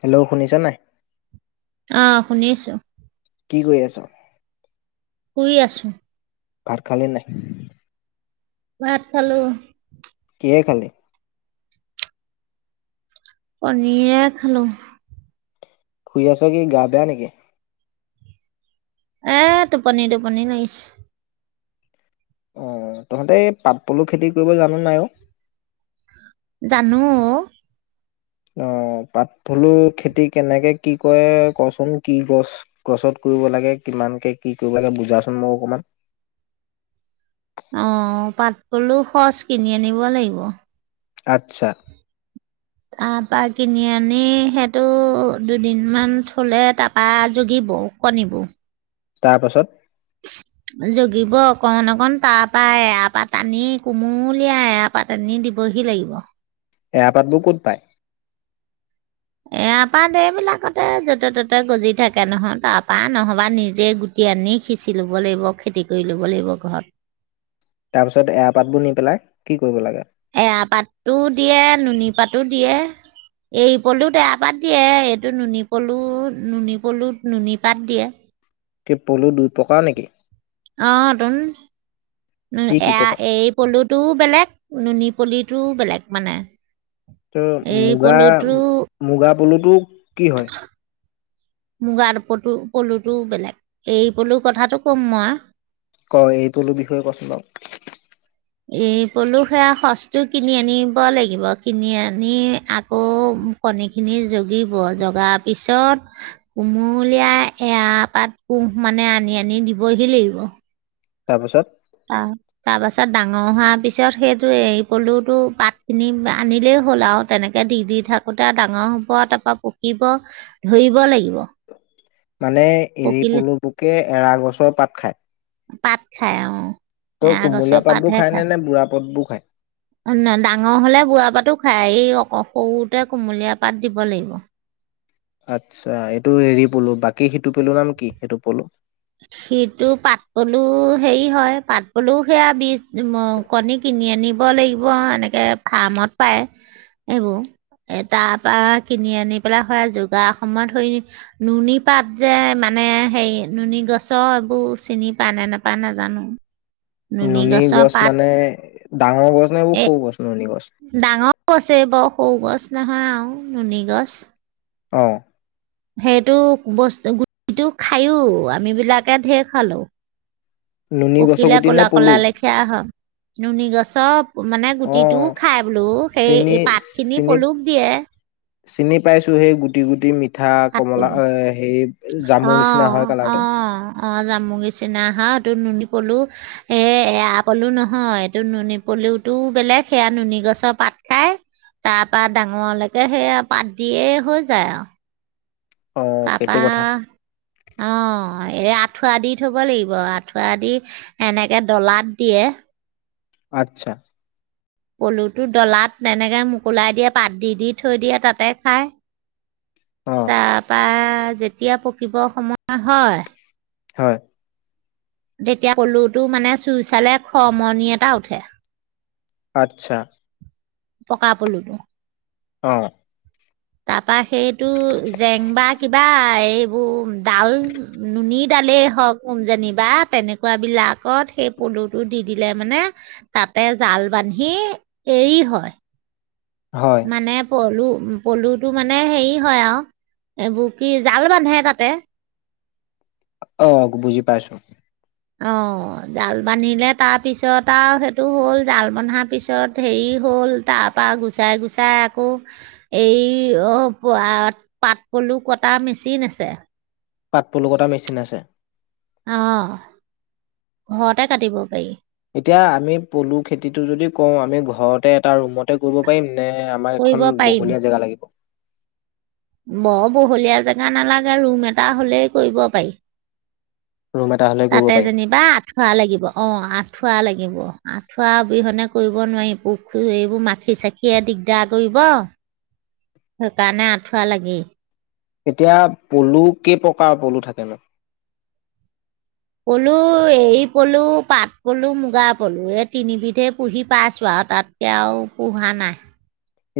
Hello, শুনিছা নাই? আহ শুনিছো। কি কৰি আছ? শুই আছো। ভাত খালি নাই? ভাত খালো। কিহেৰে খালি? পনীৰে খালো। শুই আছ কি গা বেয়া নেকি? এ টোপনি টোপনি লাগিছে। আহ তহঁতে পাপ পলু খেতি কৰিব জানো নাই অ? জানো অ। অ পাতপলুৰ খেতি কেনেকে কি কৰে, কচোন কি গছ গছত, কৰিব লাগে কিমানকে কি কৰিব লাগে বুজাচোন মোক অকণমান। অ পাত পলুৰ খচ কিনি আনিব লাগিব। আচ্ছা। তাৰপা কিনি আনি সেইটো দুদিনমান থ'লে তপৰা যগিব কণিবোৰ তাৰ পাছত জগিব অকণ অকণ তাৰ পৰাৰা এৰাপাত টনি কোমোলিয়াই এাৰপাত আনি দিবহি লাগিব এৰাতপাতবোৰ ক'ত পায় এয়পা দেবিলাকতে য'তে ত'তে গজি থাকে নহয় তাৰপৰা নহবা নিজেই গুটি আনি সিঁচি ল'ব লাগিব খেতি কৰি ল'ব লাগিব ঘৰত তাৰ পিছত এৰা পাতবোৰ নি পেলাই কি কৰিব লাগে এৰা পাতো দিয়ে নুনী পাতো দিয়ে এই পলুত এৰা পাত দিয়ে এইটো নুনী পলু নুনী পলুত নুনী পাত দিয়ে কি পলু দুটকা নেকি অটু কি কি এয়া প্ৰকাৰ এৰি পলুটো বেলেগ নুনী পুলিটো বেলেগ মানে ত এৰী মুগা পলুটো মুগা বলুট কি হয় মুগাৰ পলু পলুটো বেলেগ এই পলুৰ কথাটো ক'ম মই ক এৰিপলুটো বিষয়ে কচোন বাৰু এই পলু সেয়া সচ্তটো কিনি আনিব লাগিব কিনি আনি আকৌ কণী খিনি জগিব জগাৰ পিছত কুমলীয়াই এৰা পাত কুহ মানে আনি আনি দিবহি লাগিব তাৰপিছত তাৰপাছত ডাঙৰ হোৱাৰ পিছত সেইটো এ পলওটো পাতখিনি আনিলেই হ'ল আৰু তেনেকে দি দি থাকোতে ডাঙৰ হব তাৰপা পকিব ধৰিব লাগিব মানে এৰি পকিলে পলু পুকে এৰা গছৰ পাত খায় পাত খাই আৰু ত' এৰা কুমলীয়া গছৰ পাতবোৰ পাতহে নে খায় নে বুঢ়া পাতবোৰ খায়? ডাঙৰ হলে বুঢ়া পাতো খায় এই অক সৰুতে কুমলীয়া পাত দিব লাগিব আচ্ছা এইটো হেৰি পলু বাকী সিটো পলু নে কি সেইটো পলো সিটো পাত পলুও হেৰি হয় পাত পলুও সেয়া বীজ কণী কিনি আনিব লাগিব এনেকে ফাৰ্মত পায় এইেইবোৰ এ তাৰ পৰা কিনি আনি পেলাই হয় যোগাৰ সময়ত হৰি নুনী পাত যে মানে হেৰি নুনী গছৰ এইবোৰ চিনি পা নে নাপা নাজানো নুনী গছৰ গছ পাত মানে ডাঙৰ গছ নাই এইবোৰ এই সৌ গছ নুনী গছ ডাঙৰ গছ এই বৰ সৰু গছ নহয় আৰু নুনি গছ অ সেইটো বস্তু গুটিটো খায়ো আম বিলাকে ঢেৰ খালো নুনী গছৰ পকিলে গুটি নে কলা পলু? কলা লেখিয়া হয় নুন গছৰ মানে গুটিটোও অ', খাই বোলো চিনি সেই পাত খিনি চিনি পলুক দিয়ে চিনি পাইছো সেই গুটি গুটি মি পিঠা পাত কমলা পলু হেৰি জামুৰ নিচিনা হয় অ', কালাৰটো অ', অ জামু নিচিনা হা এইটো নুনী পলু এই এৰা পলু নহয় এইটো নুনী পলুটো বেলেগ সেয়া নুনী গছৰ পাত খাই তাৰ পৰাৰা ডাঙৰলৈকে সেয়া পাত দিয়ে হৈ যায় আৰু অ', তাৰ সেইটো কথা। পৰা অ অ এই আঁঠুৱা দি থব লাগিব আঠুৱা দি এনেকে ডলাত দিয়ে আচ্ছা পলুটো ডলাত তেনেকে মোকুলাই দিয়ে পাত দি-দি থৈ দিয়ে তাতে খায়। অ', তাৰপা যেতিয়া পকিব সময় হয়। হয়। তেতিয়া পলুতো মানে চুই চালে খ মৰনি এটা উঠে। আচ্ছা, পকা পলুটো। অ, তাত তপৰা সেইটো জেং বা কিবা এই এইবোৰ ডাল নুনী ডালেই হওক যেনিবা তেনেকুৱাবলাকত সেই পলুটো দি দিলে মানে তাতে জাল বান্ধি এৰি হয়। হয় মানে পলু পলুটো মানে হেৰি হয় আৰু এইবোৰ কি জাও বান্ধে তাতে। আহ, বুজি পাইছো। অ', জাল বান্ধিলে তাৰপিছত আৰু সেইটো হ'ল জাল বন্ধাৰ পিছত হেৰি হল তাৰপা গুচাই-গুচাই আকৌ এই প পাট পলু কটা মেচিন আছে। পাটপুলুকতটা মেচিন আছে। অ', ঘৰতে কাটিব পাৰি। এতিয়া আমি পলু খেতিটো যদি কওঁ আমি ঘৰতে এটা ৰুমত কৰিব পাৰিম নে আমাৰ কৰিব এখন পাৰিম। বহুলীয়া জেগা লাগিব। বৰ বহলীয়া জেগা নালাগে ৰুম এটা হলেই কৰিব পাৰি। ৰুম এটা হলে কৰিব তাতে পাৰিম যেনিবা আঠা লাগিব অ আঠ আঁঠুৱা লাগিব আঁঠুৱা অবিহনে কৰিব নোৱাৰি পুখুৰ এইবোৰ মাখি চাখিয়ে দিগদাৰ কৰিব সেইকাৰণে আঁঠুৱা লাগে। এতিয়া পলু কেই প্ৰকাৰৰ পলু থাকে ন? পলু, এৰ পলু, পাট পলু, মুগা পলু, এই তিনিবিধে পুহি পাইছো আৰু তাতকে আৰু পোহা নাই।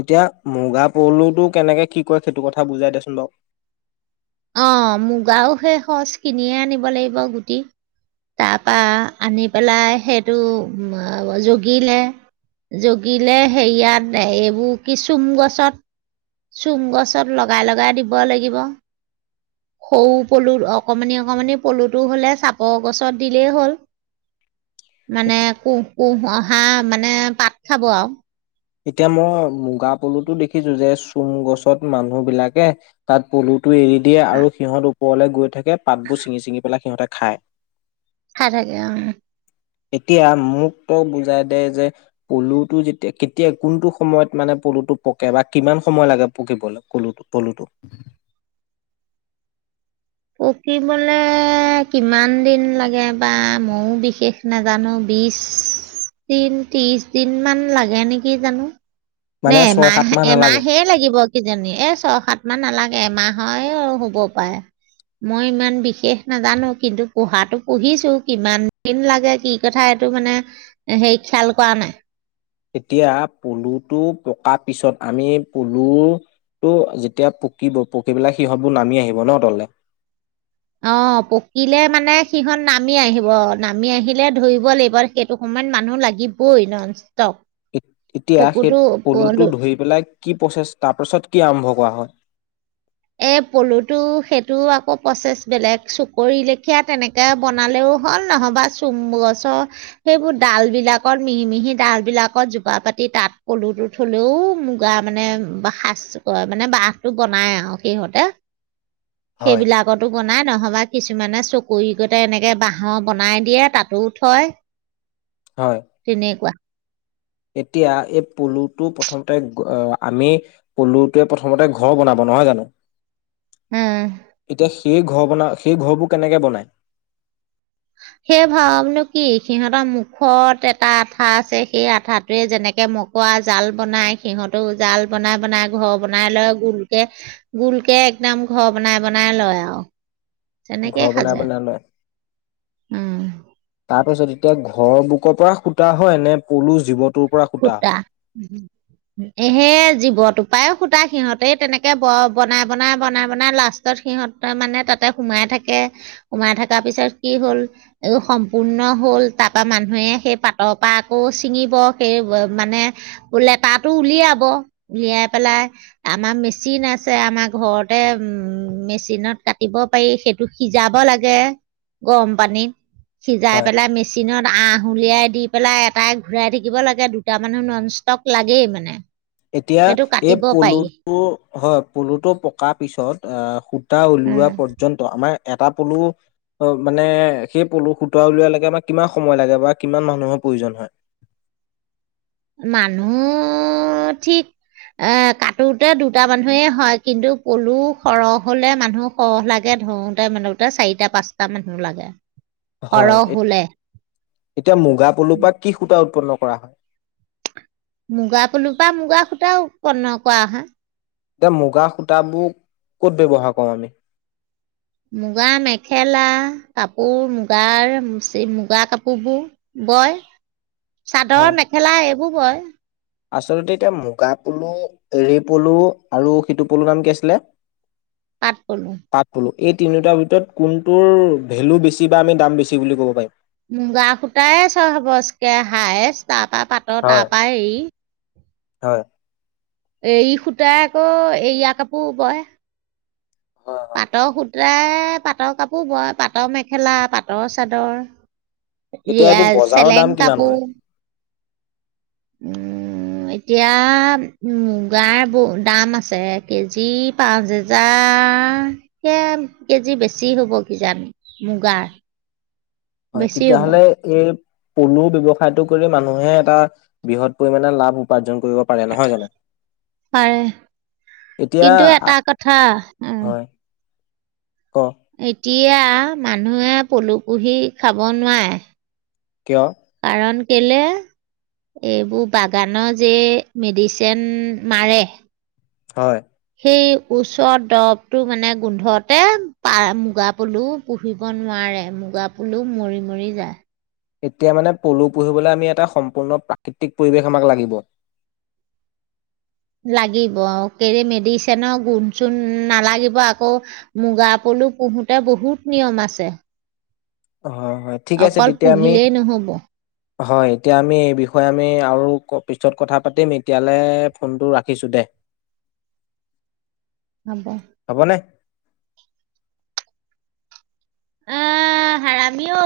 এতিয়া মুগা পলুটো কেনেকে কি কয় সেইটো কথা বুজাই দেচোন বাৰু? অ', মুগাও সেই সজ কিনিয়ে আনিব লাগিব। গুটি তাৰপা আনি পেলাই সেইটো জগিলে জগিলে হেৰিয়াত এইবোৰ কি চোম গছত চোম গছত লগাই-লগাই দিব লাগিব। সৰু পলু অকমানি-অকমানি পলুটো হলে চাপৰ গছত দিলেই হ'ল। মানে কো পুহ হাঁ মানে পাত খাব আৱ। এতিয়া মই মুগা পলুতো দেখিছো যে চোম গছত মানুহ বিলাকে তাত পলু টো এৰি দিয়ে আৰু সিহঁত ওপৰলৈ গৈ থাকে পাতবোৰ ছিঙি-চিঙি পেলাই সিহঁতে খায়। খাই থাকে আহ এতিয়া মোক ত বুজাই দে যে পলুটো যেতিয়া এতিয়া কোনটো সময়ত মানে পলুটো পকে বা কিমান সময় লাগে পকিবলৈ পলু পলুটো। পকিবলৈ কিমান দিন লাগে বা ময়ো বিশেষ নাজানো বিশ দিন, ত্ৰিশ দিন মান লাগে নেকি জানো। নে মানে ছয় এমাহ সাত মাহ নালাগে এমাহে লাগিব কিজনী এ ছয়, সাত ইমান নালাগে এমাহয়ে হ'ব পায়ে। মই ইমান বিশেষ নাজানো কিন্তু পঢ়াতো পঢ়িছো, কিমান দিন লাগে কি কথা এইটো মানে হে খিয়াল কৰা নাই। এতিয়া পলুটো পকাৰ পিছত আমি পলুটো যেতিয়া পকিব পকি পেলাই সিহঁতবোৰ নামি আহিব ন তললে। অ পকিলে মানে সিহঁত নামি আহিব নামি আহিলে ধৰিব লাগিব সেইটো সময়ত মানুহ লাগিবই ন। এতিয়া সেই পলুটো ধৰি পেলাই কি প্ৰচেছ তাৰপাছত কি আৰম্ভ কৰা হয়। এ পলুটো সেইটো আকৌ প্ৰচেছ বেলেগ চুকৰি লেখিয়া তেনেকে বনালেও হ'ল নহ'বা চোম গছৰ সেইবোৰ ডাল বিলাকত মিহি মিহি ডাল বিলাকত জোপাৰ পাতি তাত পলুটো থলেও মুগা মানে সাজ ক মানে বাহটো বনাই আৰু। সিহঁতে হয় সেইবিলাকতো বনাই। নহ'বা কিছুমানে চকুৰি কতে এনেকে বাঁহৰ বনাই দিয়ে তাতো থয়। হয় তেনেকুৱা এতিয়া এই পলুটো প্ৰথমতে আমি পলুটোৱে প্ৰথমতে ঘৰ বনাব নহয় জানো? উম। এতিয়া সেই ঘৰ বনা সেই ঘৰবোৰ কেনেকে বনায়? সেই ভাৱনো কি সিহঁতৰ মুখত এটা আঠা আছে সেই আঠাটোৱে যেনেকে মকৰা জাল বনাই সিহঁতো জাল বনাই বনাই ঘৰ বনাই লয় গোলকে গোলকে একদম ঘৰ বনাই বনাই লয় আৱ। ঘৰ বনাই বনাই লয়। তাৰপিছত এতিয়া ঘৰৰ বুকৰ পৰা সূতা হয় নে পলু জীৱত সূতা, এহে জীৱতো পায়ো সূতা সিহঁতেই তেনেকে ব বনাই বনাই বনাই বনাই লাষ্টত সিহঁত মানে তাতে সোমাই থাকে সোমাই থকাৰ পিছত কি হ'ল এই সম্পূৰ্ণ হ'ল তাপা মানুহে সেই পাতৰ পা আকৌ ছিঙিব সেই মানে উ লেতাটো উলিয়াব উলিয়াই পেলাই আমা মেচিন আছে আমা ঘৰতে উম মেচিনত কাটিব পাৰি সেইটো সিজাব লাগে গৰম পানীত। সিজাই হয়। পেলাই মেচিনত। আহ উলিয়াই দি পেলাই এটাই ঘূৰাই দি দিব লাগে দুটা মানুহ নন ষ্টপ লাগেই মানে। এতিয়া সেইটো এই কাটিব পাৰি। পলুটো হয় পলুটো পকাৰ পিছত আহ সূতা উলিওৱা উম। পৰ্যন্ত আমাৰ এটা পলু মানে সেই পলু সূতা উলোওৱা লৈকে আম কিমান সময় লাগে বা কিমান মানুহৰ প্ৰয়োজন হয়। মানুহ ঠিক এ কাটোতে দুটা মানুহেই হয় কিন্তু পলু সৰহ হলে মানুহ সৰহ লাগে ধৰোতে মানতে চাৰিটা পাঁচটা মানুহ লাগে। হয়, সৰহ হলে এতিয়া মুগা পলুৰপা কি সুতা উ [inaudible] উপন্ন কৰা হয়। মুগা পলু পৰা মুগা সুতা। এটা উৎপন্ন কৰা হয়। এতিয়া মুগা সূতাবোৰ ক'ত ব্যৱহাৰ কৰো আমি। মুগা মেখেলা কাপোৰ মুগাৰ মুগা কাপোৰবোৰ বয়। হয় চাদৰ মেখেলা এইবোৰ ো পই [unintelligible] আচলতে এতিয়া মুগাপলু, এৰী পলু আৰু সিটোপলু নাম কি আছিলে? পাত পলো পাট পলু এই তিনিওটা ভিতৰত কোনটোৰ ভেলু বেছি বা আমি দাম বেছি বুলি ক'ব পাৰিম। মুগা সূতাই চ বস্কে হাইছ তাৰ পৰা পাতৰ তাৰ হয়, পৰা এৰি হয়, এই সূতা আকৌ এয়া কাপোৰ বয় হয়, হয়। পাতৰ সুত, প্ৰায়ই পাটৰ কাপোৰ বয় পাটৰ মেখেলা পাটৰ চাদৰ এতিয়া এইয়া এইবোৰ বজাৰৰ দাম চেলেং কিমান হয়? কাপোৰ উম এতিয়া মুগাৰ ব দাম আছে কেজি পাঁচ হেজাৰে কেজি বেছি হব কিজানি মুগাৰ। হয় বেছি হ'ব তেতিয়াহ'লে এই। পলু ব্যবসায়তটো কৰি মানুহে এটা বৃহৎ পৰিমাণে লাভ উপাৰ্জন কৰিব পাৰে নহয় জানো? পাৰে এতিয়া কিন্তু এটা কথা উম। হয়, ক, এতিয়া মানুহে পলুপোহি খাব নোৱাৰে। কিয়? কাৰণকেলে এইবোৰ বাগানৰ যে মেডিচিন মাৰে হয়, এই ওচৰত দৰবটো মানে গোন্ধতে পা মুগা পলু পুহিব নোৱাৰে মুগা পলু মৰি মৰি যায়। এতিয়া মানে পলু পুহিবলৈ আমি এটা সম্পূৰ্ণ প্ৰাকৃতিক পৰিৱেশ আমাক লাগিব। লাগিব কেলে মেডিচিনৰ গোণ চুণ নালাগিব আকৌ মুগা পলু পোহোতে বহুত নিয়ম আছে। হয়, হয় ঠিক আছে অকল তেতিয়া আমি পোঢ়িলেই নহব। হয়, এতিয়া আমি এই বিষয়ে আমি আৰু পিছত কথা পাতিম এতিয়ালৈ ফোনটো ৰাখিছোঁ দে। হব হ'বনে? উম হৰামিও